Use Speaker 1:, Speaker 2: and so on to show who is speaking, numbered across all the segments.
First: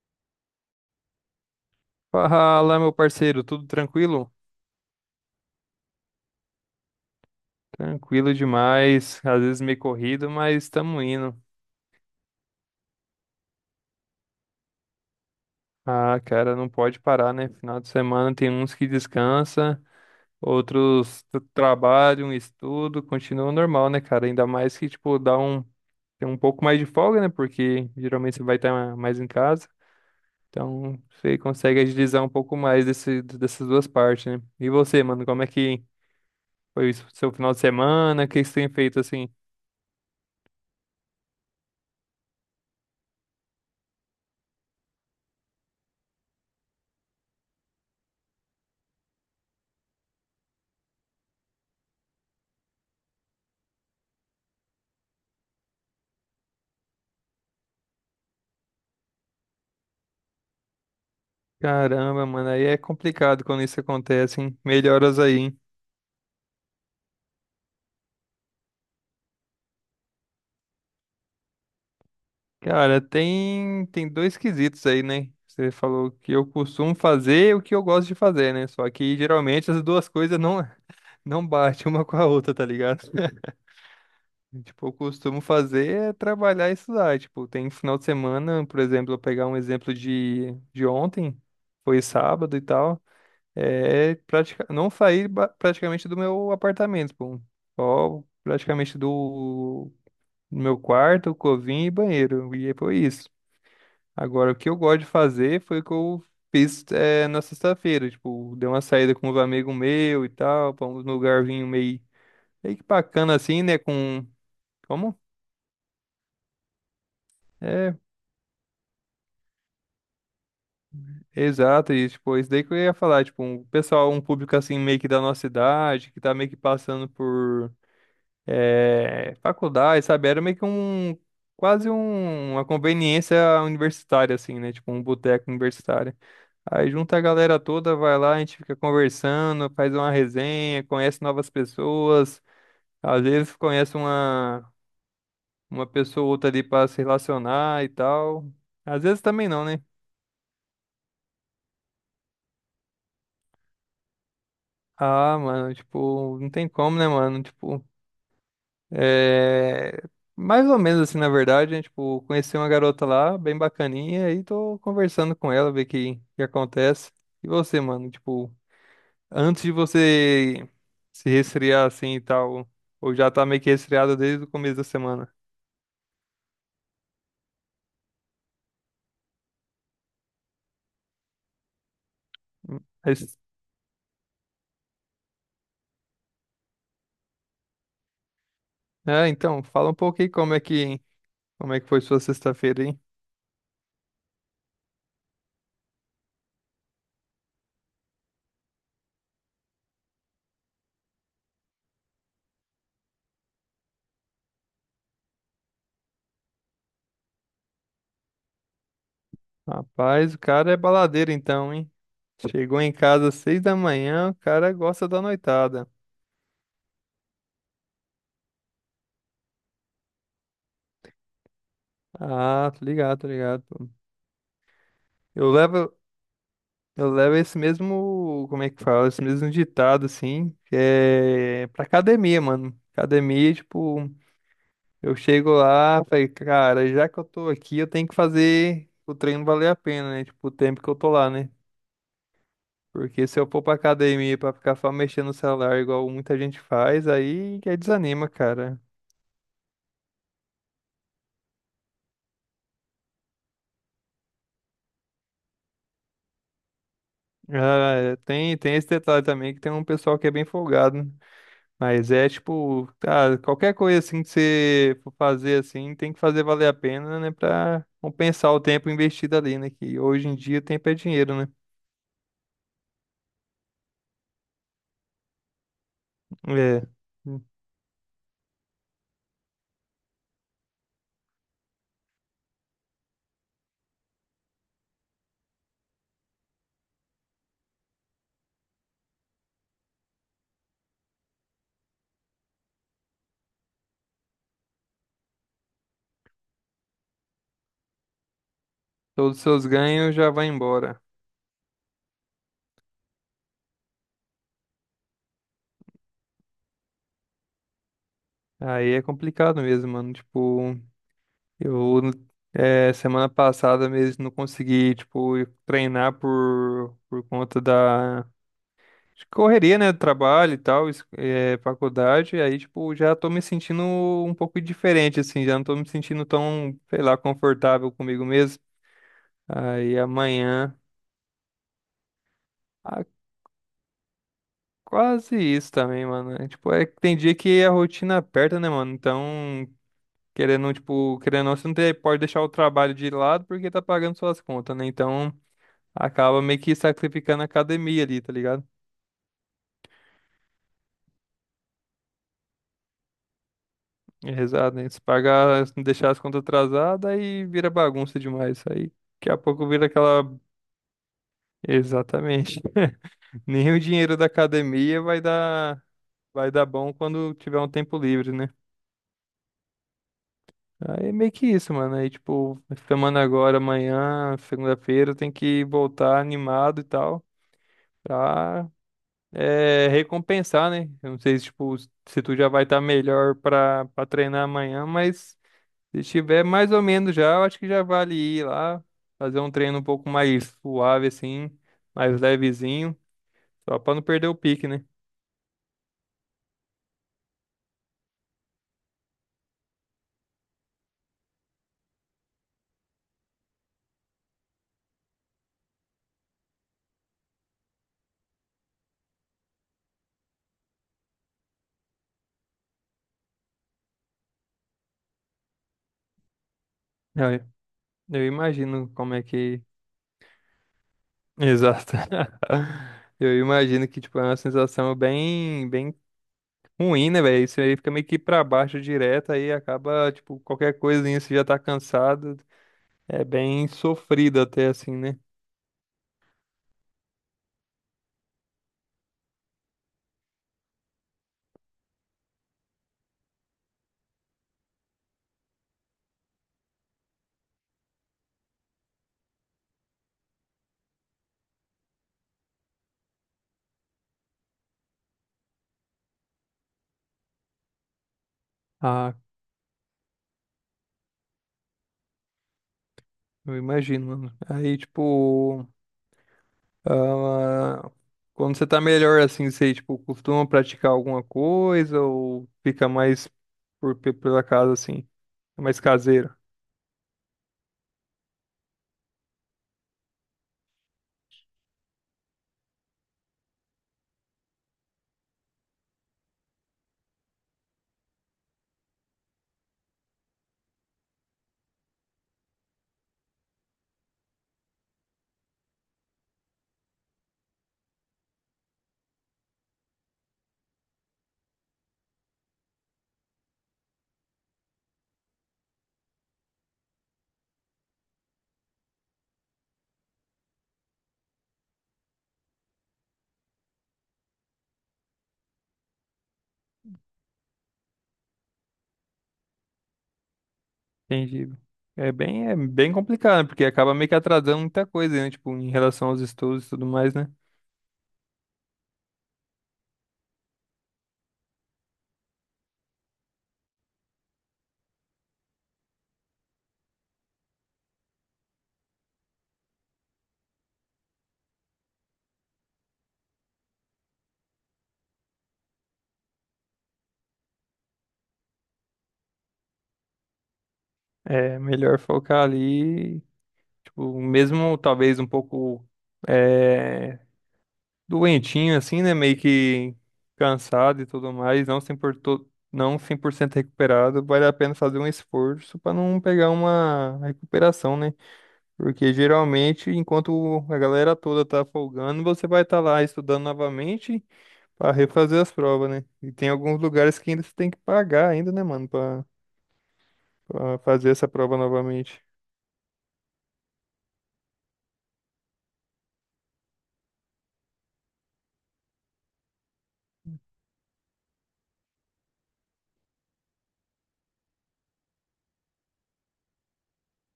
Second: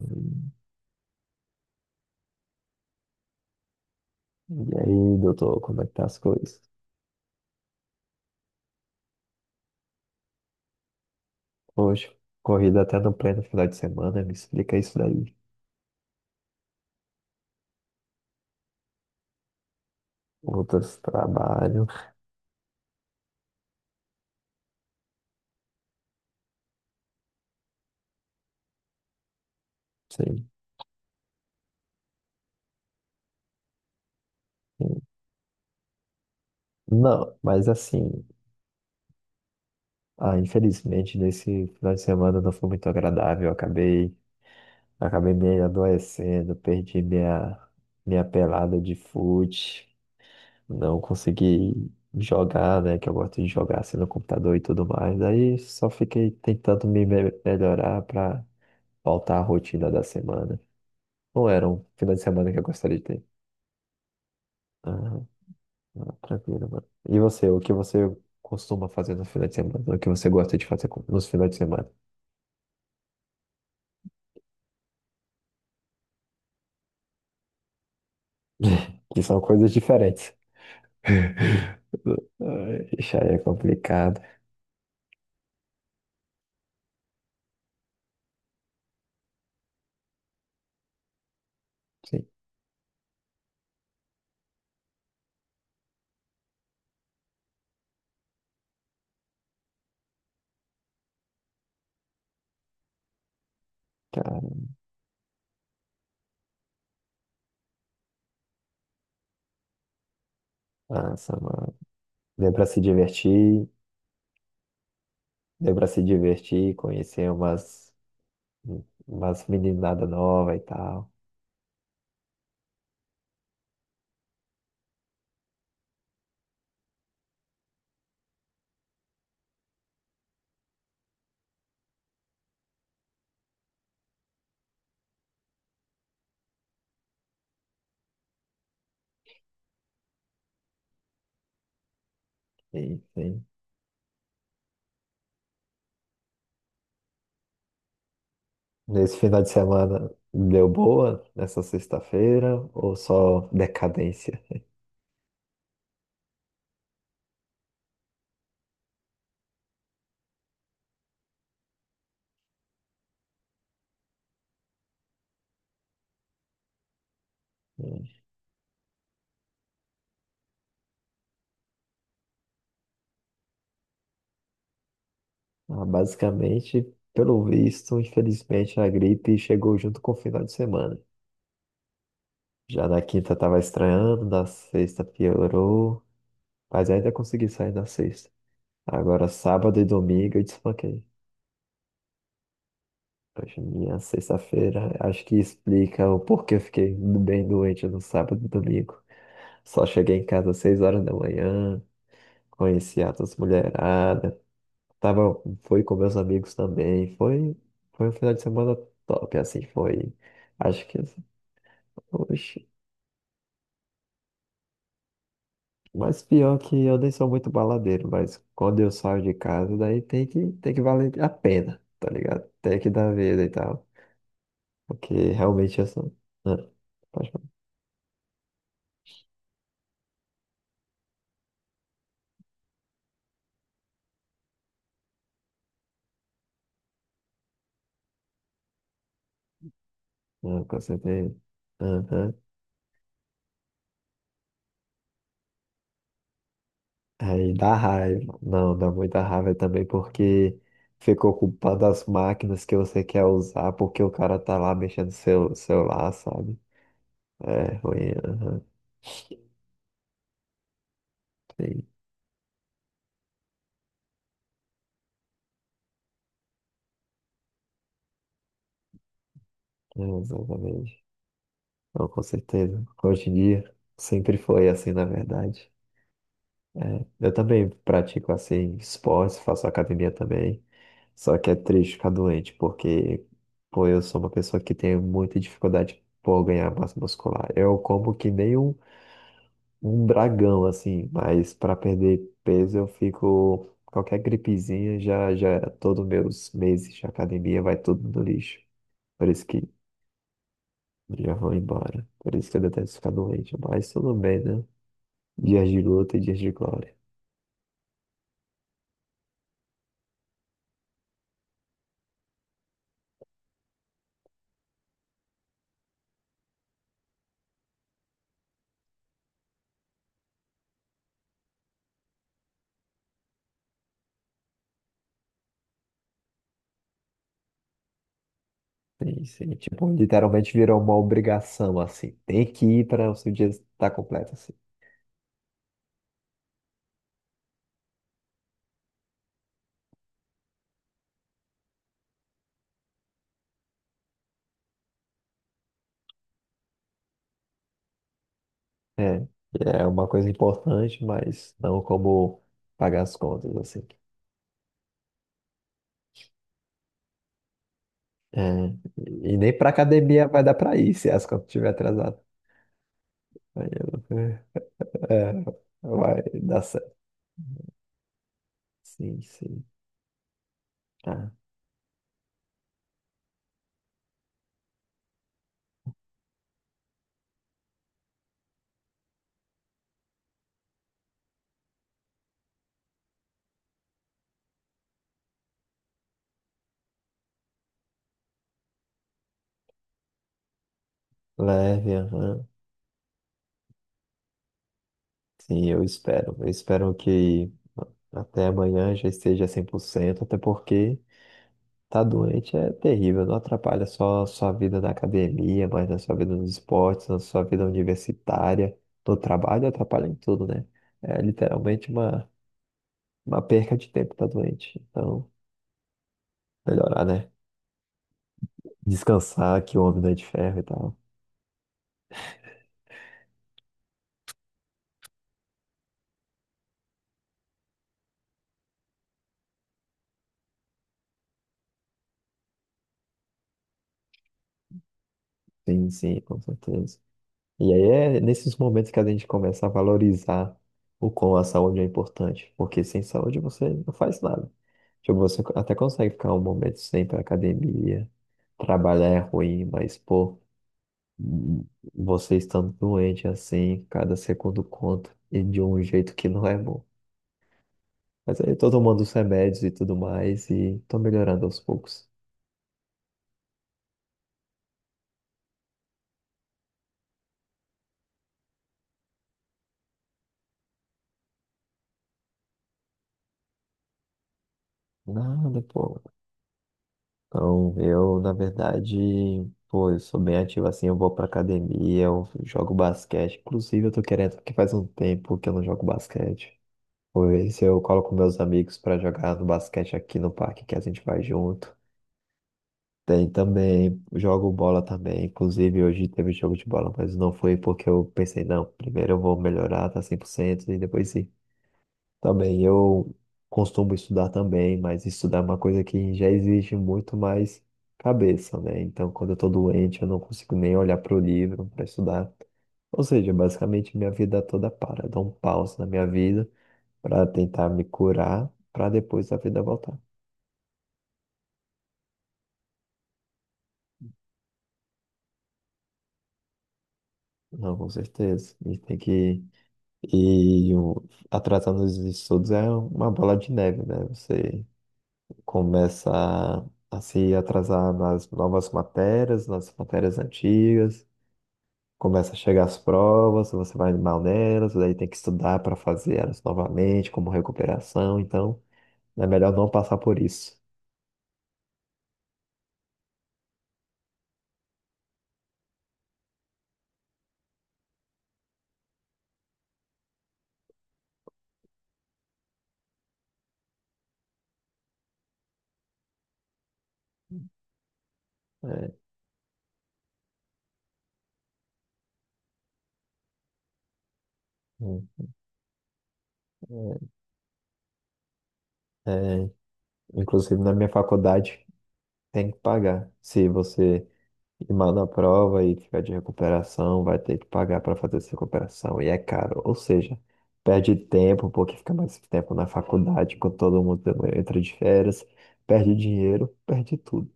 Speaker 1: Hum.
Speaker 2: Fala, meu parceiro, tudo tranquilo?
Speaker 1: E aí, doutor, como é que tá as coisas?
Speaker 2: Tranquilo demais, às vezes meio corrido, mas estamos indo.
Speaker 1: Hoje, corrida até no pleno final de semana, me explica isso daí.
Speaker 2: Ah, cara, não pode parar, né? Final de semana tem uns que descansa,
Speaker 1: Outros
Speaker 2: outros
Speaker 1: trabalho,
Speaker 2: trabalham, estudam, continua normal, né, cara? Ainda mais que, tipo, tem um pouco mais de folga, né? Porque geralmente você vai estar mais em casa,
Speaker 1: sim.
Speaker 2: então você consegue agilizar um pouco mais dessas duas partes, né? E você, mano, como é que foi o seu
Speaker 1: Não,
Speaker 2: final de
Speaker 1: mas assim,
Speaker 2: semana? O que você tem feito assim?
Speaker 1: infelizmente nesse final de semana não foi muito agradável. Eu acabei me adoecendo, perdi minha pelada de fute, não consegui jogar, né? Que eu gosto de jogar assim no computador e tudo mais. Daí só fiquei tentando me melhorar para faltar a rotina da semana. Não era um final de
Speaker 2: Caramba,
Speaker 1: semana
Speaker 2: mano,
Speaker 1: que eu
Speaker 2: aí é
Speaker 1: gostaria de ter.
Speaker 2: complicado quando isso acontece, hein?
Speaker 1: Ah,
Speaker 2: Melhoras aí, hein?
Speaker 1: ah, tranquilo, mano. E você, o que você costuma fazer no final de semana? O que você gosta de fazer nos finais de semana?
Speaker 2: Cara, tem dois quesitos aí, né? Você falou que eu costumo fazer e o que eu gosto de fazer, né? Só que
Speaker 1: Que são
Speaker 2: geralmente
Speaker 1: coisas
Speaker 2: as duas
Speaker 1: diferentes.
Speaker 2: coisas não, não batem uma com a outra, tá
Speaker 1: Ai,
Speaker 2: ligado?
Speaker 1: isso aí é complicado.
Speaker 2: Tipo, eu costumo fazer é trabalhar e estudar. Tipo, tem final de semana, por exemplo, eu pegar um exemplo de ontem, foi
Speaker 1: Sim,
Speaker 2: sábado e tal. Não saí praticamente do meu apartamento, pô. Só praticamente do meu quarto, cozinha e banheiro. E aí foi isso. Agora, o
Speaker 1: cara.
Speaker 2: que eu gosto de fazer foi o que eu fiz é, na sexta-feira. Tipo, dei uma saída com os amigos meus e tal, pra um
Speaker 1: Nossa, mano. Deu pra
Speaker 2: meio
Speaker 1: se
Speaker 2: que bacana assim,
Speaker 1: divertir,
Speaker 2: né? Com. Como?
Speaker 1: deu pra se divertir, conhecer
Speaker 2: É,
Speaker 1: umas meninadas novas e tal.
Speaker 2: exato, e tipo, isso daí que eu ia falar, tipo, um pessoal, um público assim, meio que da nossa idade, que tá meio que passando por faculdade, sabe? Era quase uma conveniência universitária, assim, né? Tipo um boteco universitário. Aí junta a galera toda, vai lá, a gente fica conversando, faz uma resenha, conhece novas pessoas,
Speaker 1: Sim,
Speaker 2: às
Speaker 1: sim.
Speaker 2: vezes uma pessoa ou outra ali pra se relacionar e tal. Às
Speaker 1: Nesse
Speaker 2: vezes
Speaker 1: final
Speaker 2: também
Speaker 1: de
Speaker 2: não, né?
Speaker 1: semana deu boa nessa sexta-feira ou só decadência?
Speaker 2: Ah, mano, tipo, não tem como, né, mano? Tipo, é, mais ou menos assim, na verdade, né? Tipo, conheci uma garota lá, bem bacaninha, e tô conversando com ela, ver que acontece. E você,
Speaker 1: Hum.
Speaker 2: mano, tipo, antes de você se resfriar assim e tal, ou já tá meio que resfriado desde o começo da semana.
Speaker 1: Ah, basicamente, pelo visto, infelizmente a gripe chegou junto com o final de semana. Já na quinta
Speaker 2: Mas,
Speaker 1: tava estranhando, na sexta piorou, mas ainda consegui sair na sexta. Agora
Speaker 2: é, então,
Speaker 1: sábado e
Speaker 2: fala um pouco aí
Speaker 1: domingo eu desfanquei.
Speaker 2: como é que foi sua sexta-feira, hein?
Speaker 1: Hoje, minha sexta-feira, acho que explica o porquê eu fiquei bem doente no sábado e domingo. Só cheguei em casa às 6 horas da manhã, conheci altas mulherada, tava, fui com meus amigos também, foi um final de semana top, assim, foi,
Speaker 2: Rapaz, o cara é
Speaker 1: acho que,
Speaker 2: baladeiro então, hein?
Speaker 1: oxe,
Speaker 2: Chegou em casa às seis da manhã, o cara gosta da noitada.
Speaker 1: mas pior que eu nem sou muito baladeiro, mas quando eu saio de casa, daí tem que valer a pena, tá ligado?
Speaker 2: Ah,
Speaker 1: Tem
Speaker 2: tô
Speaker 1: que dar
Speaker 2: ligado, tô
Speaker 1: vida e
Speaker 2: ligado,
Speaker 1: tal,
Speaker 2: pô.
Speaker 1: porque
Speaker 2: Eu
Speaker 1: realmente eu
Speaker 2: levo.
Speaker 1: sou, ah,
Speaker 2: Eu
Speaker 1: pode
Speaker 2: levo
Speaker 1: falar,
Speaker 2: esse mesmo, como é que fala, esse mesmo ditado, assim, é pra academia, mano. Academia, tipo, eu chego lá, falei, cara, já que eu tô aqui, eu tenho que fazer o treino valer a pena, né? Tipo, o
Speaker 1: ah, com
Speaker 2: tempo que eu tô lá,
Speaker 1: certeza,
Speaker 2: né? Porque se eu for pra academia pra ficar só mexendo no celular, igual muita gente faz,
Speaker 1: aí
Speaker 2: aí que
Speaker 1: dá
Speaker 2: aí desanima,
Speaker 1: raiva. Não,
Speaker 2: cara.
Speaker 1: dá muita raiva também porque ficou culpado as máquinas que você quer usar porque o cara tá lá mexendo no seu celular, sabe? É
Speaker 2: Ah,
Speaker 1: ruim. Aham.
Speaker 2: tem esse detalhe também, que tem um pessoal que é bem folgado.
Speaker 1: Sim,
Speaker 2: Mas é tipo, cara, qualquer coisa assim que você for fazer assim, tem que fazer valer a pena, né? Pra compensar o tempo investido ali, né? Que
Speaker 1: é,
Speaker 2: hoje em dia tempo é
Speaker 1: exatamente.
Speaker 2: dinheiro, né?
Speaker 1: Não, com certeza. Hoje em dia sempre foi assim, na verdade.
Speaker 2: É.
Speaker 1: É, eu
Speaker 2: Hum.
Speaker 1: também pratico assim esportes, faço academia também. Só que é triste ficar doente, porque pô, eu sou uma pessoa que tem muita dificuldade por ganhar massa muscular. Eu como que nem um dragão, assim, mas para perder peso eu fico. Qualquer gripezinha já, já, é, todos meus meses de academia vai tudo no lixo. Por
Speaker 2: Todos os
Speaker 1: isso
Speaker 2: seus
Speaker 1: que
Speaker 2: ganhos já vão embora.
Speaker 1: já vão embora. Por isso que eu detesto ficar doente. Mas tudo bem, né? Dias de luta e dias de glória.
Speaker 2: Aí é complicado mesmo, mano. Tipo, eu é, semana passada mesmo não consegui, tipo, treinar por conta da de Correria, né? Trabalho e tal, é, faculdade, aí, tipo, já tô me sentindo um pouco diferente, assim, já não tô me sentindo tão, sei lá, confortável comigo mesmo.
Speaker 1: Sim, sim. Tipo,
Speaker 2: Aí
Speaker 1: literalmente
Speaker 2: amanhã,
Speaker 1: virou uma obrigação, assim. Tem que ir
Speaker 2: ah,
Speaker 1: para o seu dia estar completo, assim.
Speaker 2: quase isso também, mano. É, tipo, é que tem dia que a rotina aperta, né, mano? Então, querendo ou não, você não pode deixar o trabalho de lado porque tá pagando suas contas, né? Então, acaba meio que sacrificando a academia ali, tá ligado?
Speaker 1: É, é uma coisa importante, mas não como pagar as contas, assim.
Speaker 2: É, exato, né? Se pagar, se não deixar as contas atrasadas, aí vira bagunça demais.
Speaker 1: É,
Speaker 2: Aí daqui
Speaker 1: e
Speaker 2: a
Speaker 1: nem
Speaker 2: pouco
Speaker 1: pra
Speaker 2: vira aquela.
Speaker 1: academia vai dar pra ir se as contas estiver atrasada.
Speaker 2: Exatamente.
Speaker 1: Aí
Speaker 2: Nem o
Speaker 1: eu-
Speaker 2: dinheiro da academia
Speaker 1: É, vai
Speaker 2: vai
Speaker 1: dar
Speaker 2: dar bom
Speaker 1: certo.
Speaker 2: quando tiver um tempo livre, né?
Speaker 1: Sim, sim.
Speaker 2: Aí é
Speaker 1: Tá.
Speaker 2: meio que isso, mano. Aí, tipo, semana agora, amanhã, segunda-feira, tem que voltar animado e tal, pra é, recompensar, né? Eu não sei se, tipo, se tu já vai estar melhor pra treinar amanhã, mas. Se tiver mais ou menos já, eu acho que já vale ir lá, fazer um treino um pouco mais suave, assim,
Speaker 1: Leve,
Speaker 2: mais
Speaker 1: aham.
Speaker 2: levezinho, só pra não perder o pique, né?
Speaker 1: Sim, eu espero. Eu espero que até amanhã já esteja 100%. Até porque tá doente é terrível. Não atrapalha só a sua vida na academia, mas na sua vida nos esportes, na sua vida universitária, no trabalho, atrapalha em tudo, né? É literalmente uma perca de tempo tá doente. Então, melhorar,
Speaker 2: Eu,
Speaker 1: né?
Speaker 2: eu imagino como é
Speaker 1: Descansar,
Speaker 2: que.
Speaker 1: que o homem não é de ferro e tal.
Speaker 2: Exato. Eu imagino que, tipo, é uma sensação bem ruim, né, velho? Isso aí fica meio que pra baixo direto, aí acaba, tipo, qualquer coisinha, você já tá cansado. É bem sofrido até, assim, né?
Speaker 1: Sim, sim, com certeza. E aí é nesses momentos que a gente começa a valorizar o quão a saúde é importante, porque sem saúde você não faz nada. Tipo, você até consegue ficar um momento sem ir pra academia, trabalhar é ruim, mas, pô, você estando doente assim, cada segundo conta, e de um jeito que não é bom. Mas aí eu tô tomando os
Speaker 2: Ah,
Speaker 1: remédios e tudo mais, e tô melhorando aos poucos.
Speaker 2: eu imagino, mano. Aí, tipo. Ah, quando você tá melhor assim, você tipo costuma praticar alguma coisa ou fica mais pela casa assim,
Speaker 1: Nada,
Speaker 2: é mais
Speaker 1: pô.
Speaker 2: caseiro?
Speaker 1: Então, eu, na verdade, pô, eu sou bem ativo assim, eu vou pra academia, eu jogo basquete. Inclusive, eu tô querendo, porque faz um tempo que eu não jogo basquete. Pois eu coloco meus amigos pra jogar no basquete aqui no parque, que a gente vai junto. Tem também, jogo bola também. Inclusive, hoje teve jogo de bola, mas não foi porque eu pensei, não, primeiro eu vou melhorar, tá 100% e depois sim. Tá bem, eu costumo estudar também, mas estudar é uma coisa que já exige muito mais cabeça, né? Então, quando eu tô doente, eu não consigo nem olhar para o livro para estudar. Ou seja, basicamente minha vida toda para. Eu dou um pause na minha vida para tentar me curar, para depois a vida voltar.
Speaker 2: Entendi. É bem complicado, né? Porque acaba meio que atrasando muita coisa, né? Tipo, em relação aos estudos e tudo mais, né?
Speaker 1: Não, com certeza. A gente tem que ir atrasando os estudos é uma bola de neve, né? Você começa a se atrasar nas novas matérias, nas matérias antigas, começa a chegar as provas, você vai mal nelas, daí tem que estudar para fazer elas novamente, como recuperação, então é melhor não passar por isso.
Speaker 2: É melhor focar ali, tipo, mesmo talvez um pouco eh, doentinho, assim, né? Meio que cansado e tudo mais, não 100%, não 100% recuperado, vale a pena fazer um esforço para não pegar uma recuperação, né?
Speaker 1: É,
Speaker 2: Porque geralmente, enquanto a galera toda tá folgando, você vai estar lá estudando novamente para
Speaker 1: hum,
Speaker 2: refazer as provas, né? E tem alguns lugares que ainda você tem que pagar ainda, né, mano, para
Speaker 1: é, inclusive na minha
Speaker 2: fazer essa prova
Speaker 1: faculdade
Speaker 2: novamente.
Speaker 1: tem que pagar. Se você E mal na prova e ficar de recuperação, vai ter que pagar para fazer essa recuperação. E é caro. Ou seja, perde tempo, porque fica mais tempo na faculdade, quando todo mundo entra de férias, perde dinheiro, perde tudo.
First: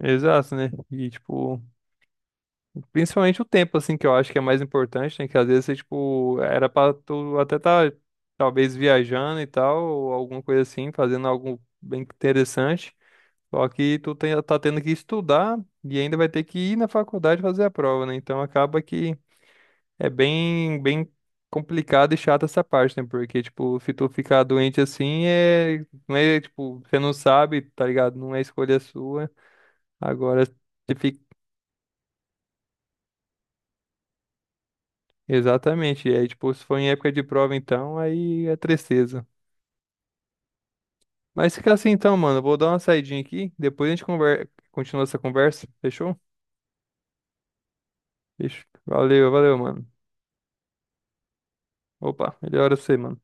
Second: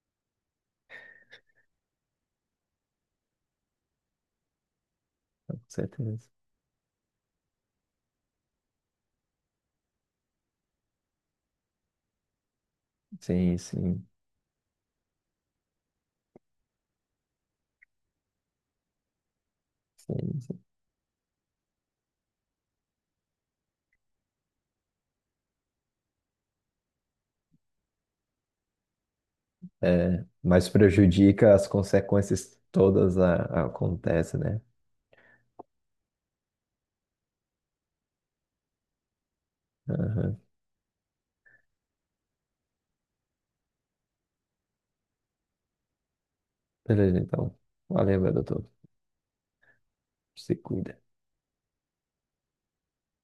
Speaker 2: Exato, né? E tipo. Principalmente o tempo, assim, que eu acho que é mais importante, né? Que às
Speaker 1: Com
Speaker 2: vezes você,
Speaker 1: certeza.
Speaker 2: tipo, era pra tu até tá, talvez, viajando e tal, ou alguma coisa assim, fazendo algo bem interessante.
Speaker 1: Sim,
Speaker 2: Só que
Speaker 1: sim,
Speaker 2: tá tendo que estudar e ainda vai ter que ir na faculdade fazer a prova, né? Então acaba que é
Speaker 1: sim, sim.
Speaker 2: bem complicado e chato essa parte, né? Porque, tipo, se tu ficar doente assim, não é, tipo, você não sabe, tá ligado? Não é escolha sua.
Speaker 1: É,
Speaker 2: Agora
Speaker 1: mas
Speaker 2: se
Speaker 1: prejudica as consequências todas acontecem, né?
Speaker 2: Exatamente. E aí, tipo, se for em época de prova, então, aí é tristeza.
Speaker 1: Aham.
Speaker 2: Mas fica assim então, mano. Eu vou dar uma saidinha aqui. Depois a gente continua essa conversa. Fechou?
Speaker 1: Beleza, então. Valeu, meu doutor.
Speaker 2: Fechou. Valeu, valeu, mano.
Speaker 1: Se cuida.
Speaker 2: Opa, melhora você, mano.